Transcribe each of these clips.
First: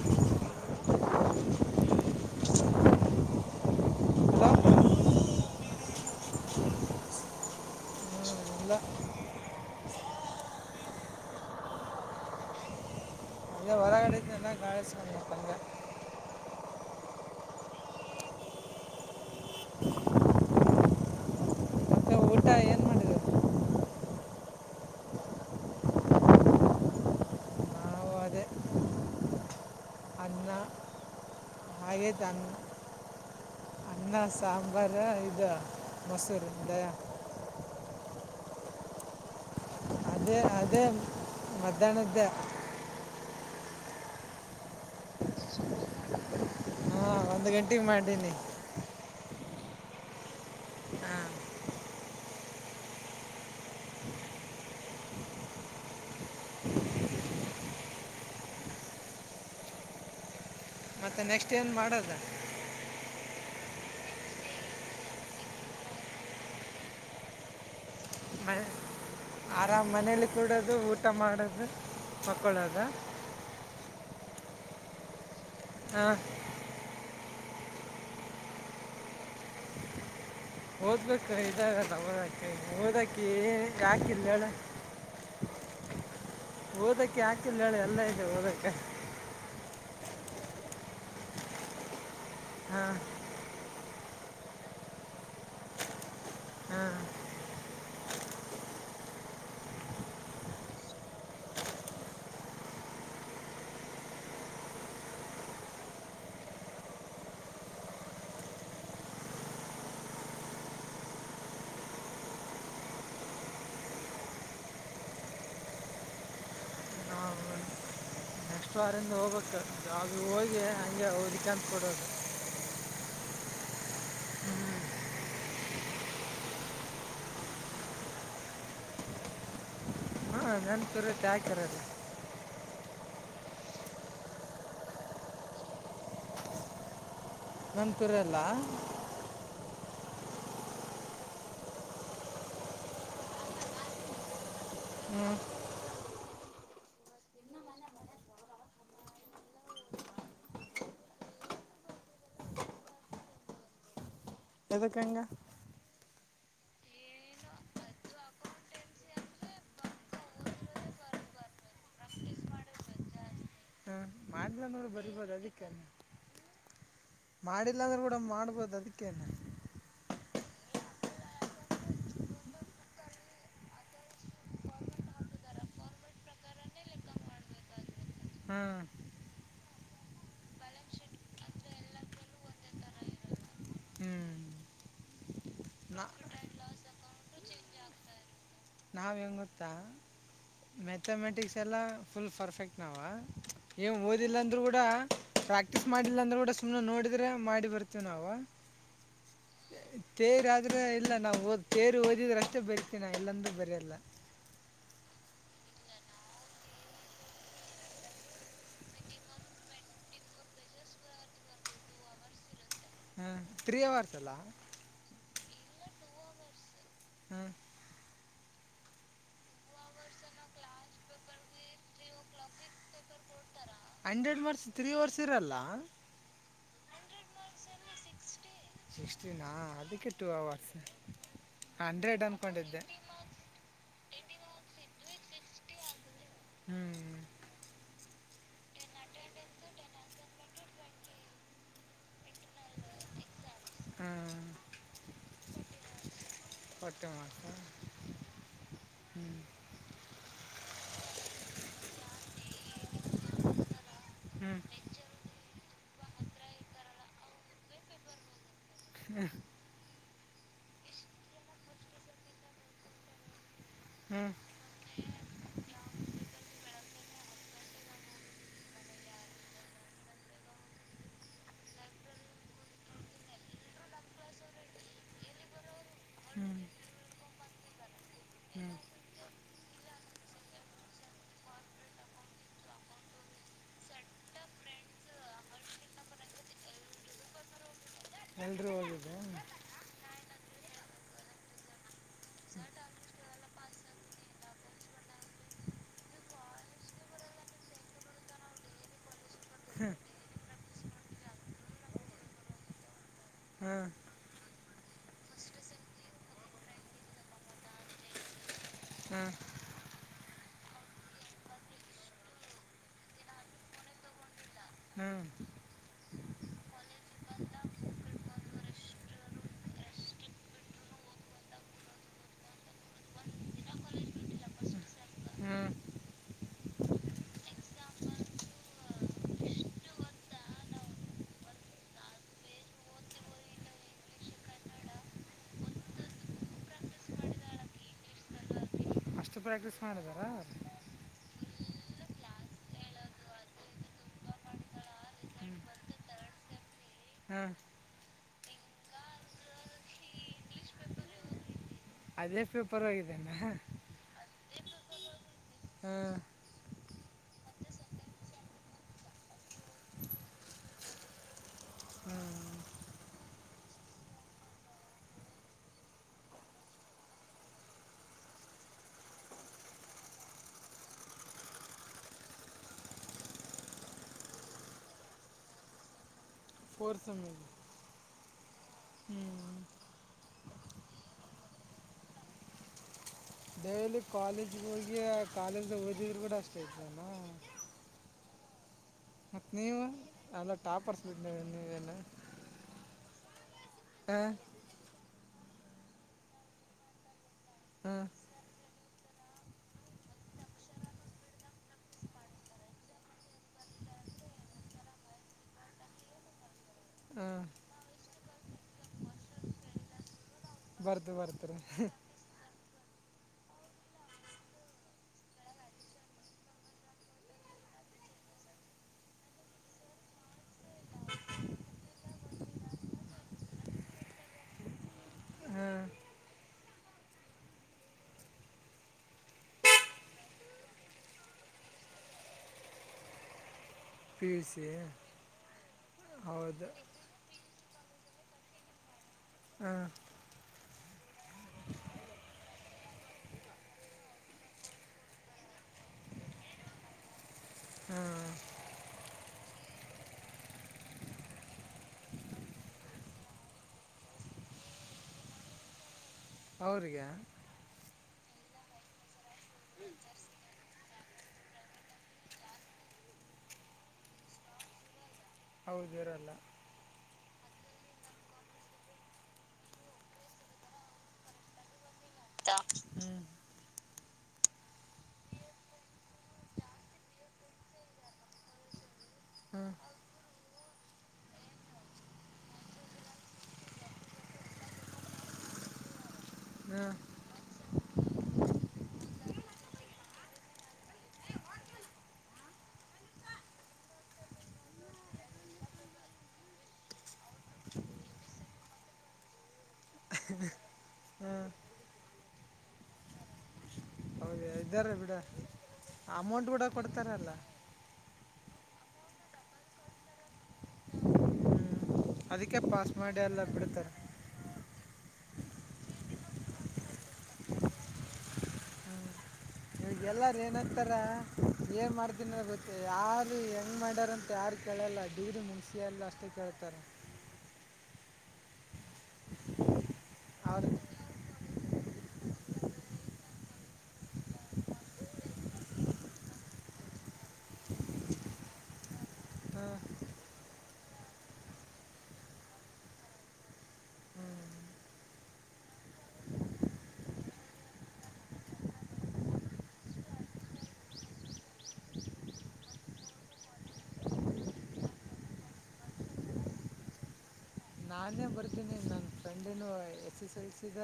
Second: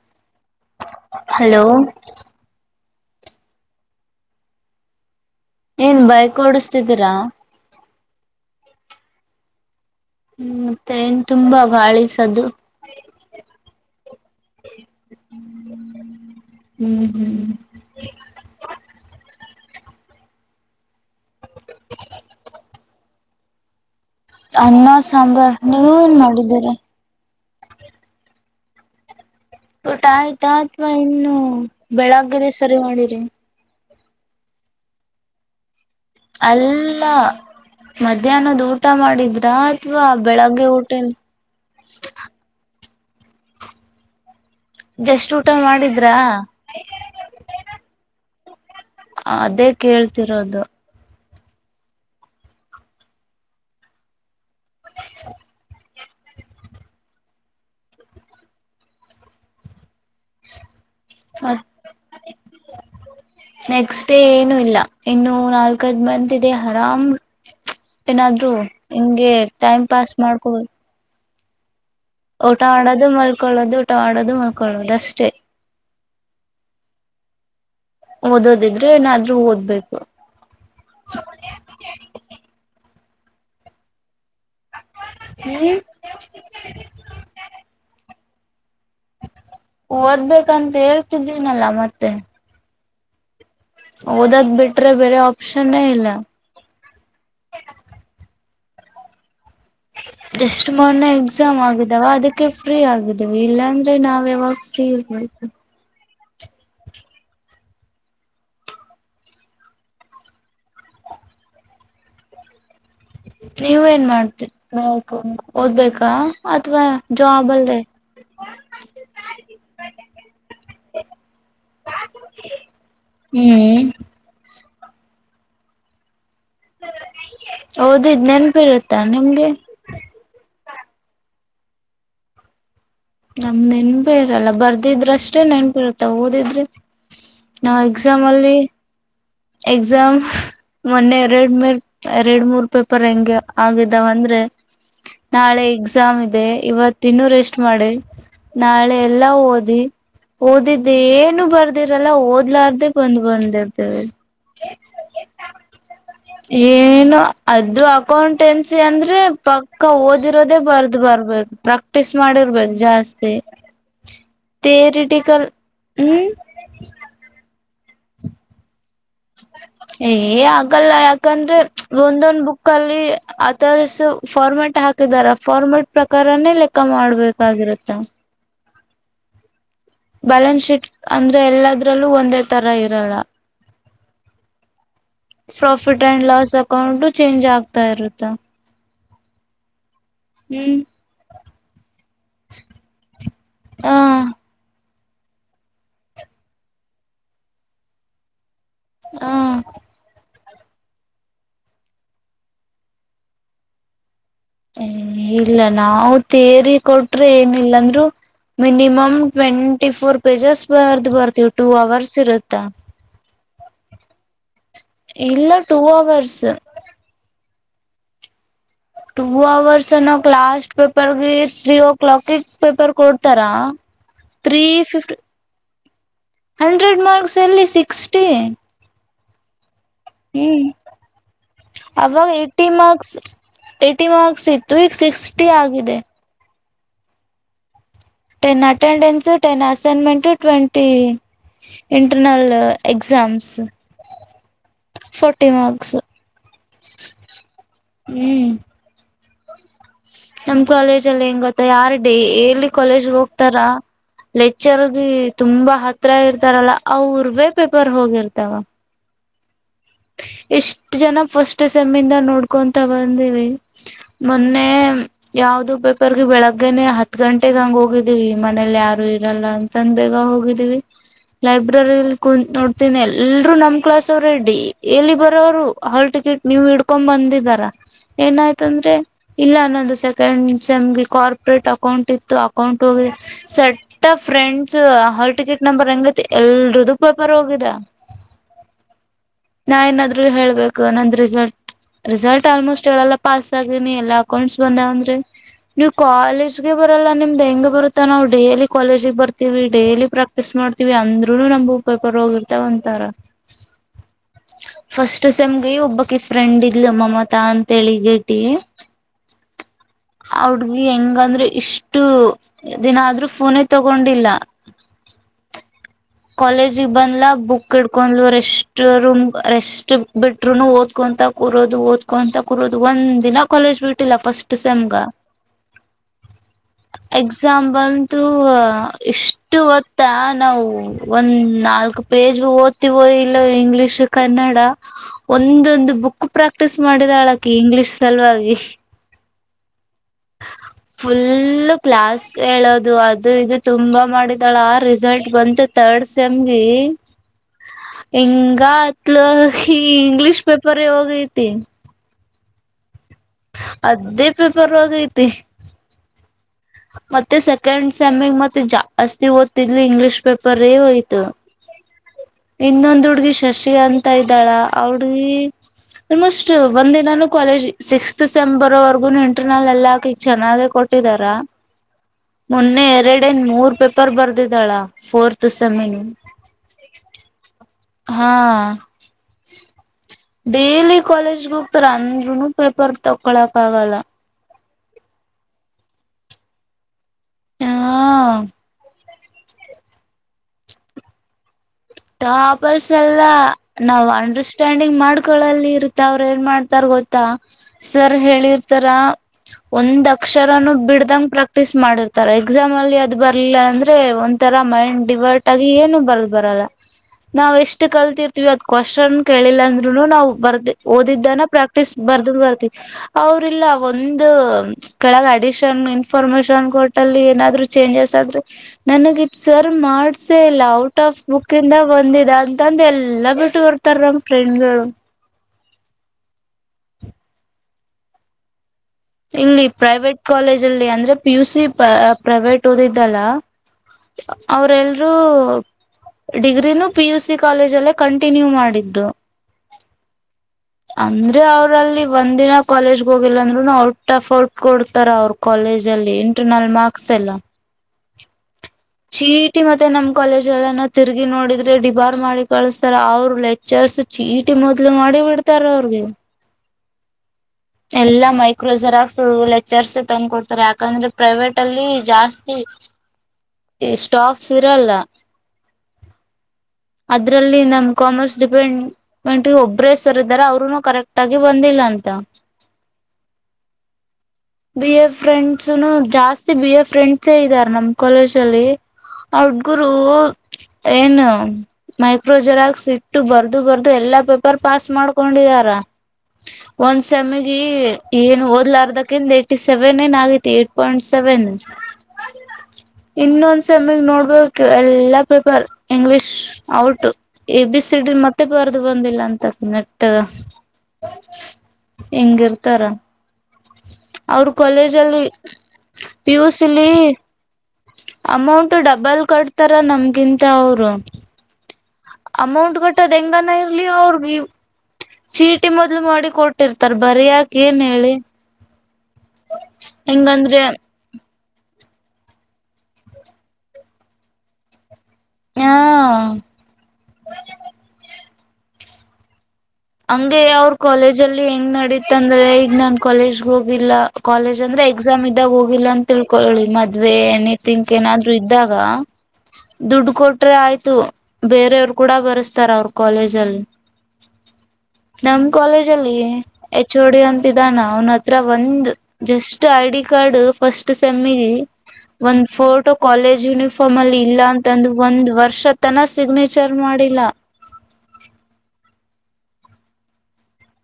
ಹ ಹಲೋ ಹ ಏನ್ ಬೈಕ್ ಓಡಸ್ತಿದೀರಾ ಲ್ಲ [inaudible] ಹ್ಮ್ ಮತ್ತೆನ್ ತುಂಬ ಗಾಳಿಸ್ದು ನಾಳೆ ಸಾಮಪ್ಪಂದ ಹ್ಮ್ ಹ್ಮ್ [inaudible] ಹ ಎಏನ್ ಮಾಡಡಗ [inaudible] [unintelligible] ಅನ್ನ ಸಾಂಬಾರ್ ನೀವ ಏನ್ ಮಾಡಿದ್ದೀರಿ ನಾವು ಅದೇ ಊಟ ಅನ್ನ ಆಯ್ತಾ ಅಥವಾ ಇನ್ನು ಹಾಗೆ ಅನ್ನ ಬೆಳಗ್ಗೆಯ ಸರಿ ಮಾಡಿರಿ. ಅನ್ನ ಸಾಂಬಾರ ಇದು ಮೊಸರು ದಯ ಅಲ್ಲ ಮಧ್ಯಾಹ್ನದ್ ಊಟ ಮಾಡಿದ್ರ ಅದೇ ಅದೇ ಮಧ್ಯಾಹ್ನ್ದ [unintelligible] ಜಸ್ಟ್ ಊಟ ಮಾಡಿದ್ರಾ ಹಾಂ ಒಂದು ಗಂಟೆಗೆ ಮಾಡೀನಿ ಅದೇ ಕೇಳ್ತಿರೋದು. ಹಾಂ ಹಾ ಮತ್ತೆ ನೆಕ್ಸ್ಟ್ ಮತ್ ಏನ್ ಮಾಡದ ನೆಕ್ಸ್ಟ್ ಡೇ ಏನು ಇಲ್ಲ ಇನ್ನು ನಾಲ್ಕದ ಬಂದ ಇದೆ ಆರಾಮ್ [unintelligible] ಏನಾದ್ರು ಮ ಹಿಂಗೆ ಟೈಮ್ ಆರಾಮ್ ಪಾಸ್ ಮನೇಲಿ ಮಾಡ್ಕೋದು. ಕೂಡೋದು ಊಟ ಮಾಡೋದು ಊಟ ಮಕ್ಕೊಳ್ಳೋದು ಆಡೋದು ಮಲ್ಕೊಳ್ಳೋದು ಊಟ ಆೋದು ಮಲ್ಕೊಳ್ಳದು ಅಷ್ಟೇ [unintelligible] ಹಾ ಓದೋದಿದ್ರೆ ಏನಾದ್ರ್ ಓದ್ಬೇಕು ಓದ್ಬೇಕ ಇದಾರಲ್ಲ ಓದಕ ಓದಕಾಕ [unintelligible] ಹ್ಮ್ ಇ ಓದಕ್ಕೆ ಹಾಕಿಲ್ಲ ಎಲ್ಲ ಇದೆ ಓದಕ್ಕೆ ಓದ್ಬೇಕಂತ ಹೇಳ್ತಿದ್ದೀನಲ್ಲ ಮತ್ತೆ. ಹಾ ಹಓದಕ್ ಬಿಟ್ರೆ ಬೇರೆ ಆಪ್ಷನ್ನೇ ಇಲ್ಲ ಹಾಂ [inaudible] ಜಸ್ಟ್ ಮೊನ್ನೆ ಎಕ್ಸಾಮ್ ಆಗಿದಾವ ಅದಕ್ಕೆ ಫ್ರೀ ಆಗಿದವಿ ಇಲ್ಲಾಂದ್ರೆ ನಾವ್ ಯಾವಾಗ ಫ್ರೀ ಇರ್ಬೋುದು [inaudible] ನೀವ ಏನ್ ಮಾಡ್ತ ನೋ [unintelligible] ಓದ್ಬೇಕಾ ಅಥವಾ ನಾವು ಜಾಬ್ ಅಲ್ಲ [unintelligible] [inaudible] ನೆಕ್ಸ್ಟ್ ವಾರಿಂದ ಹೋಗ್ಬೇಕ ಅೂ ಹೋಗಿ ಹಂಗೆ ಅವದಕ್ಕೆ ಅಂತ ಕೊಡೋದು [unintelligible] ಹ್ಮ್ಹು ಹಓದಿದ್ ನೆನಪಿ ಇರುತ್ತಾ ನಿಮ್ಗೆ ಹ ನೆನಪು ಇರುತ್ತೆ ಹಾಕರಲ್ಲ [unintelligible] ನಮ್ದ್ ನೆನ್ಪಿ ಇರಲ್ಲ ಬರ್ದಿದ್ರಷ್ಟೇ ನೆನ್ಪು ಇರುತ್ತ ಓದಿದ್ರೆ ನಾ ಎಕ್ಸಾಮ್ ನೆನ್ಪಿರಲ್ಲ ಅಲ್ಲಿ ಎಕ್ಸಾಮ್ [unintelligible] ಮೊನ್ನೆ ಎರಡು ಮೇರ್ ಎರಡು ಮೂರ್ ಪೇಪರ್ ಹೆಂಗೆ ಆಗಿದಾವ ಅಂದ್ರೆ ಹ್ಞೂ ನಾಳೆ ಎಕ್ಸಾಮ್ ಇದೆ ಇವತ್ತ ಇನ್ನುೂ ರೆಸ್ಟ್ ಮಾಡಿ ನಾಳೆ ಎಲ್ಲಾ ಓದಿ ಓದಿದ್ದ ಏನು ಬರ್ದಿರಲ್ಲ ಓದ್ಲಾರ್ದೆ ಬಂದು್ ಬಂದಿರ್ತೇವೆ [unintelligible] ಎದು ಕಂಗೆ ಏನು ಅದು ಅಕೌಂಟೆನ್ಸಿ ಅಂದ್ರೆ ಪಕ್ಕ ಓದಿರೋದೇ ಬರ್ದು ಬ [unintelligible] [unintelligible] ರ್ಬ ಪ್ರಾಕ್ಟಿಸಸ್ ಮಾಡಿರ್ಬೇದು ಜಾಸ್ತಿ ಹ್ಞೂ ಮಾಡಿಲ್ಲ ಅಂದ್ರೆ ಬರಿಬೋದು ತೇರಿಟಿಕಲ್ ಅದಕ್ಕೇನೆ ಹ್ಮ್ ಮಾಡಿಲ್ಲ ಅಂದ್ರೆ ಕೂಡ ಮಾಡ್ಬೋದು ಅದಕ್ಕೇನೆ ಏ ಆಗಲ್ಲ ಯಾಕಂದ್ರೆ ಒಂದೊಂದ ಬುಕ್ಕಲ್ಲಿಅಥರ್ಸ್ ಫಾರ್ಮೆಟ್ ಹಾಕ [unintelligible] ರ ಫಾರ್ಮೆಟ್ ಪ್ರಕಾರನೇ ಲೆಕ್ಕ ಮಾಡ್ಬೇಕಾಗಿರುತ್ತ ಹ್ಞೂ ಬ್ಯಾಲೆನ್ಸ್ ಶೀಟ್ ಅಂದ್ರೆ ಎಲ್ಲದ್ರಲ್ಲೂ ಒಂದೇ ತರ ಇರಲ್ಲ ಹ್ಞೂ ನಾ ಪ್ರಾಫಿಟ್ ಅಂಡ [unintelligible] ಲಾಸ್ ಅಕೌಂಟು ಚೇಂಜ್ ಆಗ್ತಾ ಇರುತ್ತೆ ನಾವು ಗೊತ್ತಾ ಹ್ಮ್ ಮ್ಯಾಥಮೆಟಿಕ್ಸ್ ಎಲ್ಲ ಫುಲ್ ಪರ್ಫೆಕ್ಟ್ ನಾವ ಹ ಏನು ಓದಿಲ್ಲ ಅಂದ್ರರು ಕೂಡ ಪ್ರಾಕ್ಟೀಸ್ ಮಾಡಿಲ್ಲ ಅಂದ್ರೂ ಕೂಡ ಸುಮ್ನೆ ನೋಡಿದ್ರೆ ಮಾಡಿ ಬರ್ತೀವಿ್ ನಾವು ಹಾ [unintelligible] ಅ್ರೆ ಇಲ್ಲ ನಾವು ಹ್ ಕೇ ಓದಿದ್ರ ಅಷ್ಟೇ ಬರಿೀತೀವಿ ನಾ ಇಲ್ಲಂದೂ ಬರಯಲ್ಲ ಇಲ್ಲ ನಾವು ತೇರಿ ಕೊಟ್ರೆ ಏನಿಲ್ಲಂದ್ರು ಮಿನಿಮಮ್ ಟ್ವೆಂಟಿ ಫೋರ್ ಪೇಜಸ್ ಬರ್ದು ಬರ್ತೀವಿ ಟೂ ಅವರ್ಸ್ ಇರುತ್ತಾ [unintelligible] [inaudible] ಹಾಂ ತ್ರೀ ಅವರ್ಸ್ ಅಲ್ಲಾ ಇಲ್ಲ ಟೂ ಅವರ್ಸ ಹ್ಮ್ ಟೂ ಅವರ್ಸ್ ಅನ್ನೋಕ್ ಲಾಸ್ಟ್ ಪೇಪರ್ಗೆ ತ್ರೀ ಓ ಕ್ಲಾಕಗೆ ಪೇಪರ್ ಕೊಡ್ತಾರ ಹಂಡ್ರೆಡ್ ಮಾರ್ಸ್ ತ್ರೀ ಅವರ್ಸ್ ಇರಲ್ಲ ಹಂಡ್ರೆಡ್ ಮಾರ್ಕ್ಸ್ ಅಲ್ಲಿ ಸಿಕ್ಸ್ಟಿ ಇಷ್ಟಿನ ಅದಕ್ಕೆ [unintelligible] ಹ್ಮ್ ಅವರ್ಸ್ ಹಂಡ್ರೆಡ್ ಅವಾಗ ಹೈಟಿ ಅಂದ್ಕೊಂಡಿದ್ದೆ ಮಾರ್ಸ್ ಹೈಟಿ ಮಾರ್ಕ್ಸ್ ಇತ್ತು ಸಿಕ್ಸ್ಟಿ ಆಗಿದೆ ಹ್ಮ್ ten attendance ten assignment twenty internal exams ಹಾಂ ಫೋರ್ಟಿ ಮಾರ್ಕ್ಸ್ ಪಾರ್ಟಿ ಮಾರ್ಕ್ಸ್ ಹ್ಮ್ ಹ್ಞೂ ನಮ್ ಕಾಲೇಜ ಅಲ್ಲಿ ಹೆಂಗ ಗೊತ್ತ ಯಾರ ಡೇ ಎಲ್ಲಿ ಕಾಲೇಜ್ ಹೋಗ್ತಾರ ಹ್ಞೂ ಲೆಕ್ಚರ್ಗೆ ತುಂಬಾ ಹತ್ರ ಇರ್ತಾರಲ್ಲ ಅವರ್ವೇ ಪೇಪರ್ ಹೋಗಿರ್ತಾವ ಹ ಎಷ್ಟ್ ಜನ ಫಸ್ಟ್ ಸೆಮ್ಮಿಂದ ನೋಡ್ಕೊಂತ ಬಂದವಿ ಹ್ಞೂ ಮೊನ್ನೆ ಯಾವ್ದದು ಪೇಪರ್ಗೆ ಬೆಳಗ್ಗೆೇನೆ ಹತ್ ಗಂಟೆಗೆ ಹಂಗ ಹೋಗಿದ್ದೀವಿ ಮನೇಲಿ ಯಾರು ಇರಲ್ಲ ಅಂತಂದ ಬೇಗ ಹೋಗ ಹವಿ ಲೈಬ್ರರಿಲ್ಲಿ ಕುತ್ ನೋಡ್ತೀನಿ ಎಲ್ರೂ ನಮ್ ಕ್ಲಾಸ್ ರೆಡಿ ಎಲ್ಲಿ ಬರೋರು ಹಾಲ್ ಟಿಕೆಟ್ ಹ್ಞೂ ನೀವು್ ಇಡ್ಕೊಂಡ್ ಬಂದಿದಾರ ಏನಾಯ್ತ ಹ್ಞೂ ಅಂದ್ರೆ ಇಲ್ಲ ಅ ಒಂದು ಸೆಕೆಂಡ್ ಸೆಮ್ಗೆ ಕಾರ್ಪೋರೇಟ್ ಅಕೌಂಟ್ ಇತ್ತು ಅಕೌಂಟ್ ಹೋಗ ಸಟ್ಟ ಫ್ರೆಂಡ್ಸ್ ಹಾಲ್ ಟಿಕೆಟ್ ನಂಬರ್ ಹೆಂಗತಿ ಎಲ್ರದು ಪೇಪರ್ ಹೋಗಿದ ಎಲ್ರೂ ಹೋಗಿದ್ದ ನಾ ಏನಾದ್ರು ಹೇಳ್ಬೇಕು ನಂದ್ ರಿಸಲ್ಟ್ ರಿಸಲ್ಟ್ ಆಲ್ಮೋಸ್ಟ್ ಏಲ್ಲ ಪಾಸ್ ಆಗನಿ ಎಲ್ಲಾ ಅಕೌಂಟ್ಸ್ ಬಂದ ಅಂದ್ರಿ ನೀವ್ ಕಾಲೇಜ್ಗೆ ಬರಲ್ಲ ನಿಮ್ದ್ ಹೆಂಗ ಬರುತ್ತ ನಾವು ಡೇಲಿ ಕಾಲೇಜಿಗೆ ಬರ್ತವಿ ಇವಿ ಡೇಲಿ ಪ್ರಾಕ್ಟೀಸ್ ಮಾಡ್ತೀವಿ ಅಂದ್ರುನು ನಮು ಉ ಪೇಪರ್ ಹೋಗಿರ್ತಾವ ಒಂತಾರ ಹ್ಮ್ ಫಸ್ಟ್ ಸೆಮ್ಗೆ ಒಬ್ಬಕ್ ಫ್ರೆಂಡ್ ಇಲ್ಮ್ಮಮ್ಮತ ಅಂತ ಹೇಳಿಗಟಿ ಹ್ಮ ಅವಡ್ಗಿ ಹೆಂಗಂದ್ರೆ ಇಷ್ಟು ದಿನ ಆದ್ರೂ ಫೋನೇ ತಗೊಂಡಿಲ್ಲ ಹ್ಞೂ ಕಾಲೇಜಗ್ ಬಂದ್ಲ ಬುಕ್ ಇಡ್ಕೊಂಡ್ಲು ರೆಸ್ಟ್ ರೂಮ್ ರೆಸ್ಟ್ ಬಿಟ್ರುನು ಓದ್ಕೊಂಡ್ ಂತ ಕೂರೋದು ಓದ್ಕೊಂತ ಕೂರೋದು ಒಂದ್ ದಿನ ಕಾಲೇಜ್ ಬಿಟ್ಟಿಲ್ಲ ಫಸ್ಟ್ ಸೆಮ್ಗ [inaudible] ಹ್ಞೂ [unintelligible] ಎಕ್ಸಾಂಪಲ್ಂತು ಇಷ್ಟು ಹೊತ್ತ ನಾವು ಒಂದ್ ನಾಲ್ಕು ಪೇಜ್ ಓದ್ತಿವೋ ಇಲ್ಲ ಇಂಗ್ಲಿೀಷ್ ಕನ್ನಡ ಒಂದೊಂದು ಬುಕ್ ಪ್ರಾಕ್ಟೀಸ್ ಮಾಡಿದ ಅಳಕ ಇಂಗ್ಲೀಷ್ ಸಲುವಾಗಿ ಅಷ್ಟು ಪ್ರಾಕ್ಟೀಸ್ ಮಾಡಿದಾರಾ ಎ ಕ್ಲಾಸ್ ಹೇಳೋದು ಅದು ಇದು ತುಂಬಾ ಮಾಡಿದಾಳ ಆ ರಿಸಲ್ಟ್ ಬಂತು ತರ್ಡ್ ಸೆಮ್ಗೆ ಹಾಂ ಹಂಗ ಅತ್ಲ ಇಂಗ್ಲಿಷ್ ಪೇಪರ್ ಹೋಗೈತಿ ಅದೇ ಪೇಪರ್ ಆಗತ್ತು ಅದೇ ಪೇಪರ್ವಾಗ ೈತಿ ಹ್ಮ್ ಮತ್ತೆ ಸೆಕೆಂಡ್ ಸೆಮಗ್ ಮತ್ತೆ ಜಾಸ್ತಿ ಓದ್ತಿದ್ಲಿ ಇಂಗ್ಲಿೀಷ್ ಪೇಪರ್ೇ ಹೋಯ್ತು ಇನ್ನೊಂದು ಹುಡ್ಗಿ ಶಶಿ ಅಂತ ಇದ್ದಾಳ ಅವ ಹುಡ್ಗಿ ಆಲ್ಮೋಸ್ಟ್ ಒಂದ್ ದಿನಾನು ಕಾಲೇಜ್ ಸಿಕ್ಸ್ತ್ ಸೆಂಬರ್ವರೆಗನು ಇಂಟರ್ನಲ್ ಎಲ್ಲಾಕಿ ಚೆನ್ನಾಗೆ ಕೊ ಕೊಟ್ಟಿದಾರಾ ಮೊನ್ನೆ ಎರಡ ನ್ ಮೂರ್ ಪೇಪರ್ ಬರ್ದಿದಾಳ ಫೋರ್ತ್ ಸೆಮನ್ ಫೋರ್ತ್ ಸೆಮ್ ಇದು ಹಾ ಹ್ಞೂ ಡೇಲಿ ಕಾಲೇಜ್ಗೆ ಹೋಗ್ತಾರ ಅಂದ್ರುನು ಪೇಪರ್ ತಕೊಳಕ್ ಆಗಲ್ಲ ಡೈಲಿ ಕಾಲೇಜ್ ಹೋಗಿ ಕಾಲೇಜ ಓದಿದ್ರು ಕೂಡ ಅಷ್ಟ ಆತ ನಾನು ಹಾ ಮತ್ತತ್ ನೀವು ಎಲ್ಲ ಟಾಪರ್ಸ್ ಬ ನೀವಲ್ಲ ಟಾಪರ್ಸ್ ಎಲ್ಲಾ ನಾವ್ ಹಾಂ ಅಂಡರ್ಸ್ಟ್ಯಾಂಡಿಂಗ್ ಮಾಡ್ ಗಳಲ್ಲಿ ಇರ್ತ ಅವ್ರ ಏನ್ ಮಾಡ್ತಾರ ಗೊತ್ತಾ ಹಾಂ ಸರ್ ಹೇಳಿರ್ತಾರ ಒಂದ ಅಕ್ಷರ ಬಿಡ್ದಂಗ ಪ್ರಾಕ್ಟೀಸ್ ಮಾಡಿರ್ತಾರೆ ಎಕ್ಸಾಮ್ ಅಲ್ಲಿ ಅದು ಬರ್ಲಿಲ್ಲ ಅಂದ್ರೆ ಒಂಥರ ಮೈಂಡ್ ಡಿ ಬಟ್ ಅದ ಏನು ಬರಲ್ ಬರಲ್ಲ ಹಾಂ ನಾವ್ ಎಷ್ಟ್ ಕಲ್ತಿರ್ತಿೀವಿ ಅದ್ ಕ್ವಸ್ನ್ ಕೇಳಿಲ್ಲ ಅಂದ್ರುನು ನಾವು ಬರ್ದ ಬರ್ದು ಓದಿದ್ದನ ಬರ್ತಾರೆ ಪ್ರಾಕ್ಟೀಸ್ ಬರ್ದ ಬರ್ತಿತಿ ಅವ್ರಲ್ಲ ಒಂದು ಕೆಳಗ ಅಡಿಷನ್ ಇನ್ಫಾರ್ಮೇಶನ್ ಕೊಟ್ಟಲ್ಲಿ ಏನಾದ್ರು ಚೇಂಜಸ್ ಆದ್ರೆ ನನಗೆ ಇ ಸರ್ ಮಾಡ್ಸ ಇಲ್ಲ ಔಟ್ ಆಫ್ ಬುಕ್ ಕ್ಕಿಂದ ಬಂದಿದ ಅಂತಂದ ಎಲ್ಲಾ ಬಿಟ್ಟು ಬರ್ತಾರ ನಮ್ ಫ್ರೆಂಡ್ಗಳು ಹಾಂ ಇಲ್ಲಿ ಪ್ರೈವೇಟ್ ಕಾಲೇಜ ಅಲ್ಲಿ ಅಂದ್ರೆ ಪಿ ಯು ಸಿ ಪ್ರೈವೇಟ್ ಓದಿದ್ದಲ್ಲ ಪಿ ಯು ಸಿ ಅವ್ರಲ್ರೂ ಹೌದು ಡಿಗ್ರಿನೂ ಪಿ ಯು ಸಿ ಕಾಲೇಜ್ ಅಲ್ಲೇ ಕಂಟಿನ್ಯೂ ಮಾಡಿದ್ರು ಹ್ಮ ಅಂದ್ರೆ ಅವ್ರಲ್ಲಿ ಒಂದ್ ದಿನ ಕಾಲೇಜ್ ಹೋಗಿಲ್ಲ ಅಂದ್ರುನು ಅವ ಔಟ್ ಆಫ್ ಔಟ್ ಕೊಡ್ತಾರ ಅವ್ರ ಕಾಲೇಜ್ ಅಲ್ಲಿ ಇಂಟರ್ನಲ್ ಮಾರ್ಕ್ಸ್ ಎಲ್ಲ ಹಾಂ ಚೀಟಿ ಮತ್ತೆ ನಮ್ ಕಾಲೇಜ್ ಎಲ್ಲನ ತಿರುಗಿ ನೋಡಿದ್ರೆ ಡಿಬಾರ್ ಮಾಡಿ ಕಳಸ್ತಾರ ಅವರು ಲೆಕ್ಚರ್ಸ್ ಚಿಯಿಟಿ ಮೊದ್ಲು ಮಾಡಿ ಬಿಡ್ತಾರ ಅವ್ರಿಗೆ ಅವ್ರಿಗೆ ಎಲ್ಲ ಮೈಕ್ರೋ ಜೆರಾಕ್ಸ್ ಲೆಕ್ಚರ್ಸ್ ತಂದು ಕೊಡ್ತಾರೆ ಯಾಕಂದ್ರೆ ಪ್ರೈವೇಟ್ ಅಲ್ಲಿ ಜಾಸ್ತಿ ಸ್ಟಾಫ್ಸ್ ಇರಲ್ಲ ಹೌದು ಇರಲ್ಲ ಅದ್ರಲ್ಲಿ ನಮ ಕಾಮರ್ಸ್ ಡಿಪೆಂಡೆಂಟ್ ಒಬ್ಬ್ರ ಹೆಸರ ಇದ್ದಾರೆ ಅವರುನು ಕರೆಕ್ಟ್ ಆಗಿ ಬಂದಿಲ್ಲ ಅಂತ ಅಂತ [inaudible] [inaudible] ಬಿ ಎ ಫ್ರೆಂಡ್ಸ್ನು ಜಾಸ್ತಿ ಬಿ ಎ ಫ್ರೆಂಡ್ಸೇ ಇದ್ದಾರೆ ನಮ್ ಕಾಲೇಜ ಅಲ್ಲಿ ಹ್ಞೂ ಹುಡುಗ್ರು ಏನು ಮೈಕ್ರೋಜೆರಾಕ್ಸ್ ಇಟ್ಟು ಬರ್ದು ಬರ್ದು ಎಲ್ಲಾ ಪೇಪರ್ ಪಾಸ್ ಮಾಡ್ಕೊಂಡಿದಾರೆ ಹ್ಞೂ ಒಂದ್ ಸೆಮಿಗೆ ಏನು ಓದ್ಲಾರ್ದಕ್ಕಿಂನ್ ಎಯಿಟ್ ಸೆವೆನ್ ಏನ್ ಆಗೈತಿ ಏಟ್ ಪಾಯಿಂಟ್ ಸೆವೆನ್ ಇನ್ನೊಂದ್ ಸೆಮ್ಮಿಗ್ ನೋಡ್ಬೇಕು ಎಲ್ಲಾ paper English out A B C D ಮತ್ತೆ ಬರ್ದು ಬಂದಿಲ್ಲ ಅಂತ ನೆಟ್ಟ ಹ್ಞೂ ಹೆಂಗಿರ್ತಾರ ಹೌದು ಅವ್ರ ಇದ್ದಾರೆ ಕಾಲೇಜ ಬಿಡ ಅಲ್ಲಿ ಪಿ ಯು ಅಮೌಂಟ್ ಸಿ ಕೂಡ ಲ್ಲಿ ಕೊಡ್ತಾರಲ್ಲ ಅಮೌಂಟ್ ಡಬಲ್ ಕಡ್ತಾರ ನಮಗಿಂತ ಅವರು ಹ್ಮ್. ಅದಕ್ಕೆ ಅಮೌಂಟ್ ಪಾಸ್ ಕೊಟ್ಟೋದ ಮಾಡಿ ಎಲ್ಲ ಹೆಂಗನ ಇರ್ಲಿ ಬಿಡ್ತಾರೆ ಅವ್ರಗ ಚೀಟಿ ಮೊದ್ಲು ಮಾಡಿ ಕೊಟ್ಟಿರ್ತಾರ ಬರಿಯಾಕ ಏನ್ ಹೇಳಿ ಇವಗ ಎಲ್ಲರೂ ಹೆಂಗಂದ್ರೆ ಏನಂತಾರೆ. ಏನ್ ಮಾಡ್ತೀನ ಗೊತ್ತ ಯಾರು ಹೆಂಗ್ ಮಾಡ್ಯಾರ ಅಂತ ಯಾರು ಕೇಳಲ್ಲ ಪಿ ಯು ಸಿ ಹಾ ಮುಗಿಸಿಯೇನ ಅಷ್ಟೇ ಕೇಳ್ತಾರೆ. ಹಂಗೆ ಅವ್ರು ಅವರು ಕಾಲೇಜ ಅಲ್ಲಿ. ಹೆಂಗ ನಡೀತ ಅಂದ್ರೆ ಈಗ ನಾನ್ ಕಾಲೇಜ್ ಹೋಗಿಲ್ಲ ಕಾಲೇಜ್ ಎಕ್ಸಾಮ್ ಇದ್ದಾಗ ಹೋಗಿಲ್ಲ ಅಂತ ತಿಳ್ಕೊ ಮದುವೇ ಎನಿ ಥಿಂಕ್ ಏನಾದ್ರೂ ಇದ್ದಾಗ ಹಾಂ ದುಡ್ಡು ಕೊಟ್ರೆ ಆಯ್ತು ಬೇರೆಯವರು ಕೂಡ ಬರಸ್ತಾರ ಅವರು ಕಾಲೇಜಲ್ಲಿ [unintelligible] ನಮ್ ಕಾಲೇಜ ಅಲ್ಲಿ ಎಚ್ ಓ ಡಿ ಅಂತಿದ್ದಾನ ಅವನ ಹತ್ರ ಒಂದ್ ಜಸ್ಟ್ ಐಡಿ ಕಾರ್ಡ್ ಫಸ್ಟ್ ಸೆಮಿಗೆ ಒಂದ್ ಫೋಟೋ ಕಾಲೇಜ್ ಯುನಿಫಾರ್ಮ್ ಅಲ್ಲಿ ಇಲ್ಲ ಅಂತಂದ ಒಂದ್ ವರ್ಷತನ ಸಿಗ್ನೇಚರ್ ಮಾಡ ಮಾಡಿಲ್ಲ ನಾನೇ ಬರ್ತೀನಿ ನನ್ನ ಫ್ರೆಂಡನು ಎಸ್ ಎಸ್ ಎಲ್ಸಿದ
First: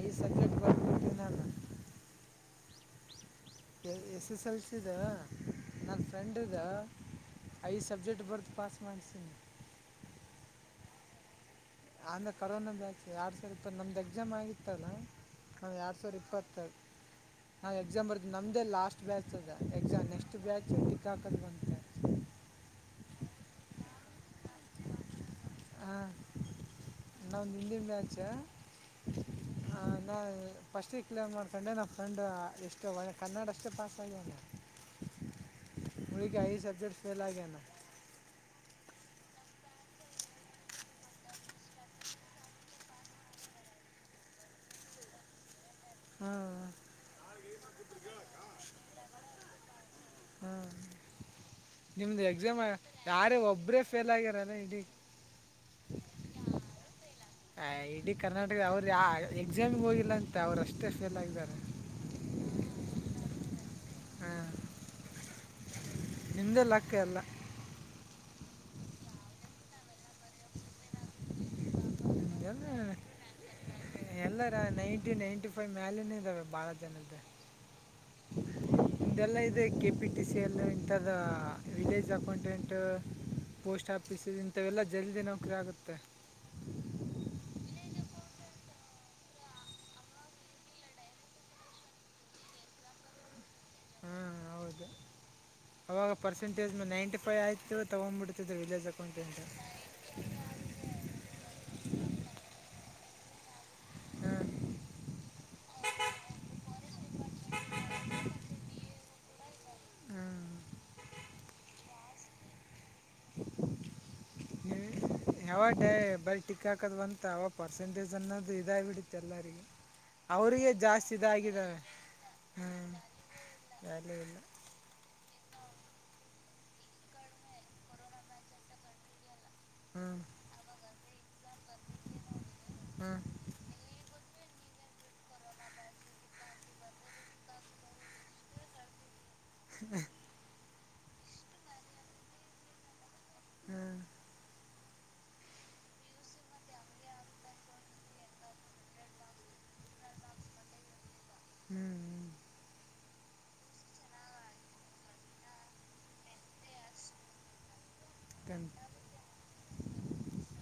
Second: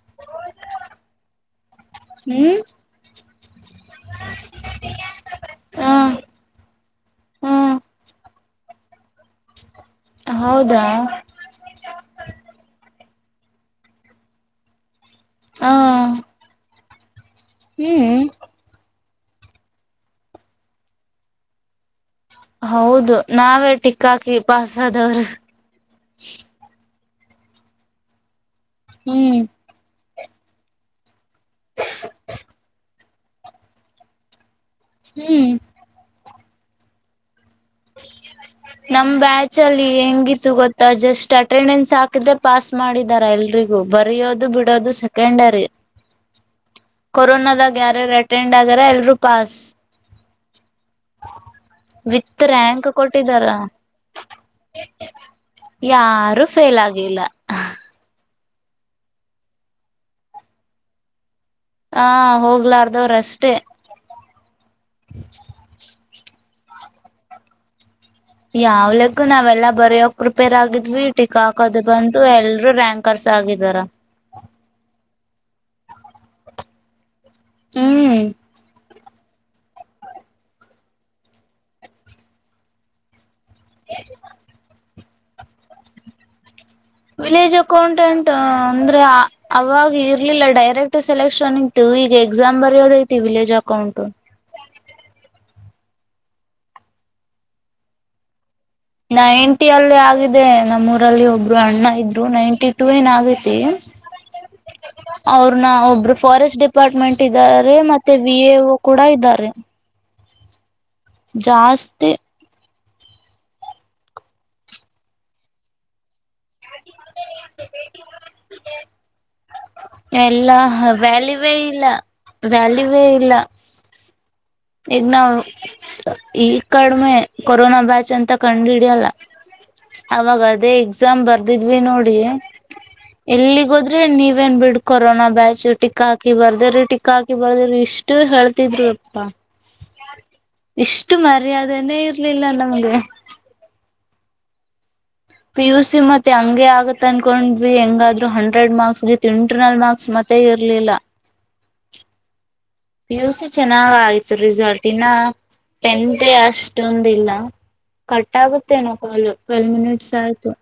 ಐದು ಸಬ್ಜೆಕ್ಟ್ ಬರ್ ಹ್ಮ್ ಎಸ್ ಎಸ್ ಎಲ್ ಸಿ ಇ ಹ ನ ಫ್ರೆಂಡ್ ಇದೆ ಹ್ಮ್ ಐದು ಸಬ್ಜೆಕ್ಟ್ ಬರ್ದು ಪಾಸ್ [unintelligible] ಹೌದಾ ಅಂದ್ರ ಕರೋನಾ ಬ್ಯಾಚ್ ಎರಡ್ ಸೇಮ್ ಇದ್ದು ನಮ್ದ್ ಎಕ್ಸಾಮ್ ಆಗಿತ್ತಲ್ಲಾ ಹಾ ಹ ಎರಡ್ ಸಾವಿರ ಇಪ್ಪತ್ತ ಹಾ ಎಕ್ಸಾಮ್ ಹ್ಮ್ ಬರ್ದು ನಮ್ದೇ ಲಾಸ್ಟ್ ಬ್ಯಾಚ್ ಅದ ಎಕ್ಸಾಮ್ ನೆಕ್ಸ್ಟ್ ಬ್ಯಾಚ್ ಟಿಕ್ಕಾಕದ ಬಂತೆ ಹೌದು ನಾವೇ ಟಿಕ್ಕ ಹಾಕಿ ಪಾಸದವರು ನನ್ನ ಹಿಂದಿನ ಬ್ಯಾಚ್ ಹ್ಮ್ ನಾನ ಫಸ್ಟಿಗೆ ಕ್ಲೇರ್ ಮಾಡ್ಕೊಂಡೆ ನಮ್ಮ ಫ್ರೆಂಡು ಎಷ್ಟು ಒ ಕನ್ನಡಷ್ಟೇ ಪಾಸಗ್ಯಲ್ಲ ಹ್ಮ್ ಈಗ ಐದ ಸಬಜೆಕ್ಟ್ ಫೇಲ್ ಆಗ್ಯನ್ ಆಗ ನಾ ಹ ನಮ್ ಬ್ಯಾಚ ಅಲ್ಲಿ ಹೆಂಗಿತ್ತು ಗೊತ್ತಾ ಜಸ್ಟ್ ಅಟೆಂಡೆನ್ಸ್ ಹಾಕಿದ್ರೆ ಪಾಸ್ ಮಾಡಿದಾರ ಎಲ್ಲಿ ರಿಗ ಬರಯೋದು ಬಿಡೋದು ಸೆಕೆಂಡ್ರಿ ಹ್ಮ ಕೊರೋನದಾಗ ಯಾರ್ಯಾರು ಅಟೆಂಡ್ ಆಗ್ಯಾರ ಎಲ್ರು ಪಾಸ್ ಹಾಂ ನಿಮ್ದು ವಿತ್ ಎಕ್ಸಾಮ್ ರ್ಯಾಂಕ್ ಯಾರೇ ಕೊಟ್ಟಿದಾರ ಒಬ್ರೇ ಫೇಲ್ ಆಗ್ಯಾರಲ್ಲ ಇಡೀ ಯಾರು ಫೇಲ್ ಆಗಿಲ್ಲ ಆ ಇಡೀ ಕರ್ನಾಟಕದ ಅವರು ಯ ಎಕ್ಸಾಮಗೆ ಹೋಗಿಲ್ಲ ಅಂತ ಅವ್ರು ಅಷ್ಟೇ ಫೇಲ್ ಆಗಾರೆ ಹಾ ಹೋಗ್ಲಾರ್ದವ್ರ ಅಷ್ಟೇ [inaudible] ನಿಮ್ದೆ ಲಾಖ ಅಲ್ಲ ಯಾವ್ಲಗೂ ನಾವೆಲ್ಲಾ ಬರಯಕ್ ಪ್ರಿಪೇರ್ ಆಗಿದ್ವಿ ಟಿಕಾಕ ಅದು ಬಂದು ಎಲ್ರುೂ ರ್ಯಾಂಕರ್ಸ್ ಾಗಿದಾರಾ ಎಲ್ಲಾರ ನೈನ್ಟಿ ನೈನ್ಟಿ ಫೈವ್ ಮ್ಯಾಲನ ಇದ್ದಾವೆ ಬಾಳ ಜನದ್ದ ಹ್ಮ್ ಇದೆಲ್ಲ ಇದೆ ಕೆ ಪಿ ಟಿ ಸಿಿಯಲ್ಲಿ ಇಂಥದ ವಿಲೇಜ್ ಅಕೌಂಟೆಂಟ್ ಪೋಸ್ಟ್ ಆಫೀಸ್ ಇಂಥವೆಲ್ಲ ಜಲ್ದಿ ನೌಕರಿ ಆಗುತ್ತೆ ವಿಲೇಜ್ ಅಕೌಂಟೆಂಟ್ ಅಂದ್ರೆ ಅವಾಗ ಇರ್ಲಿಲ್ಲ ಡೈರೆಕ್ಟ್ ಸೆಲೆಕ್ಷನ್ ಇತ್ತು ಈಗ ಎಕ್ಸಾಮ್ ಬರೆಯೋದ ಐತಿ ವಿಲೇಜ್ ಅಕೌಂಟ್ು ಹಾಂ ಹೌದು ಅವಾಗ ಪರ್ಸೆಟೇಜ್ ನೈಟಿ ೈ ಆಯ್ು ತಗೊಬಿಟ್ಟು ನ ಎಂಟಿಿಯಲ್ಲಿ ಆಗಿದೆ ನಮ್ಮೂ ಲ್ಲಿ ಒಬ್ರು ಅಣ್ಣ ಇದ್ರು ನೈಂಟಿ ಟೂ ಏನ್ ಆಗೈತಿ ಹಾಂ ಅವ್ರನ್ನ ಒಬ್ರು ಫಾರೆಸ್ಟ್ ಡಿಪಾರ್ಟ್ಮೆಂಟ್ ಇದ್ದಾರೆ ಮತ್ತೆ ವಿ ಎಒ ಕೂಡ ಇದ್ದಾರೆ ಹಾಂ ಜಾಸ್ತಿ ನೀವು ಯಾವಾಗ ೇ ಬರ ಟಕ್ ಹಾಕದ್ ಬಂತ ಅವ ಪರ್ಸೆಂಟೇಜ್ ಅನ್ನೋದು ಇದ ಬಿಡತ್ತ ಎಲ್ಲಗ ಎಲ್ಲಾ ವ್ಯಾಲಿವೇ ಇಲ್ಲ ಹಾಂ ವ್ಯಾಲಿವೇ ಇಲ್ಲ ವ್ಯಾಲ್ಯೂ ಇಲ್ಲ ಈಗ ನಾವ್ ಈ ಕಡಿಮೆ ಕೊರೋನಾ ಬ್ಯಾಚ್ ಅಂತ ಕಂಡಹಿಡ್ಯಲ್ಲ ಹ್ಞೂ ಅವಾಗ ಅದೇ ಎಕ್ಸಾಮ್ ಬರ್ದಿದ್ವಿ ನೋಡಿ ಹ್ಞೂ ಎಲ್ಲಿಗೋದ್ರೆ ನೀ ೇನ್ ಬಿಡ್ ಕೊರೋನಾ ಬ್ಯಾಚು ಟಿಾ ಹಾಕಿ ಬರ್ದ್ರೀ ಟಿಾ ಹಾಕಿ ಬರ್ದ್ರರಿ ಇಷ್ಟು ಹೇಳ್ತಿದ್ರು ಅಪ್ಪಾ ಇಷ್ಟು ಮರ್ಯಾದನೇ ಇರ್ಲಿಲ್ಲ ನಮ್ಗೆ ಹ್ಞೂ ಪಿ ಯು ಸಿ ಮತ್ತೆ ಹಂಗೆ ಆಗತ್ ಅನ್ಕೊಂಡ್ವಿ ಹೆಂಗಾದ್ರು ಹಂಡ್ರೆಡ್ ಮಾರ್ಕ್ಸ್ ಗಿತ್ ಇಂಟರ್ನಲ್ ಮಾರ್ಕ್ಸ್ ಮತ್ತ ಇರ್ಲಿಲ್ಲ ಹ್ಞೂ ಹ್ಞೂ ಪಿ ಯು ಸಿ ಚೆನ್ನಾಗ್ ಆಗತು ರಿಸಲ್ಟ್ ಇನ್ನ ಎಂತೆ ಅಷ್ಟೊಂದಿಲ್ಲ ಕಟ್ ಆಗುತ್ತೆ ನ ಕಾಲ್ ಟ್ವೆಲ್ ಮಿನಿಟ್ಸ್ ಆಯ್ತು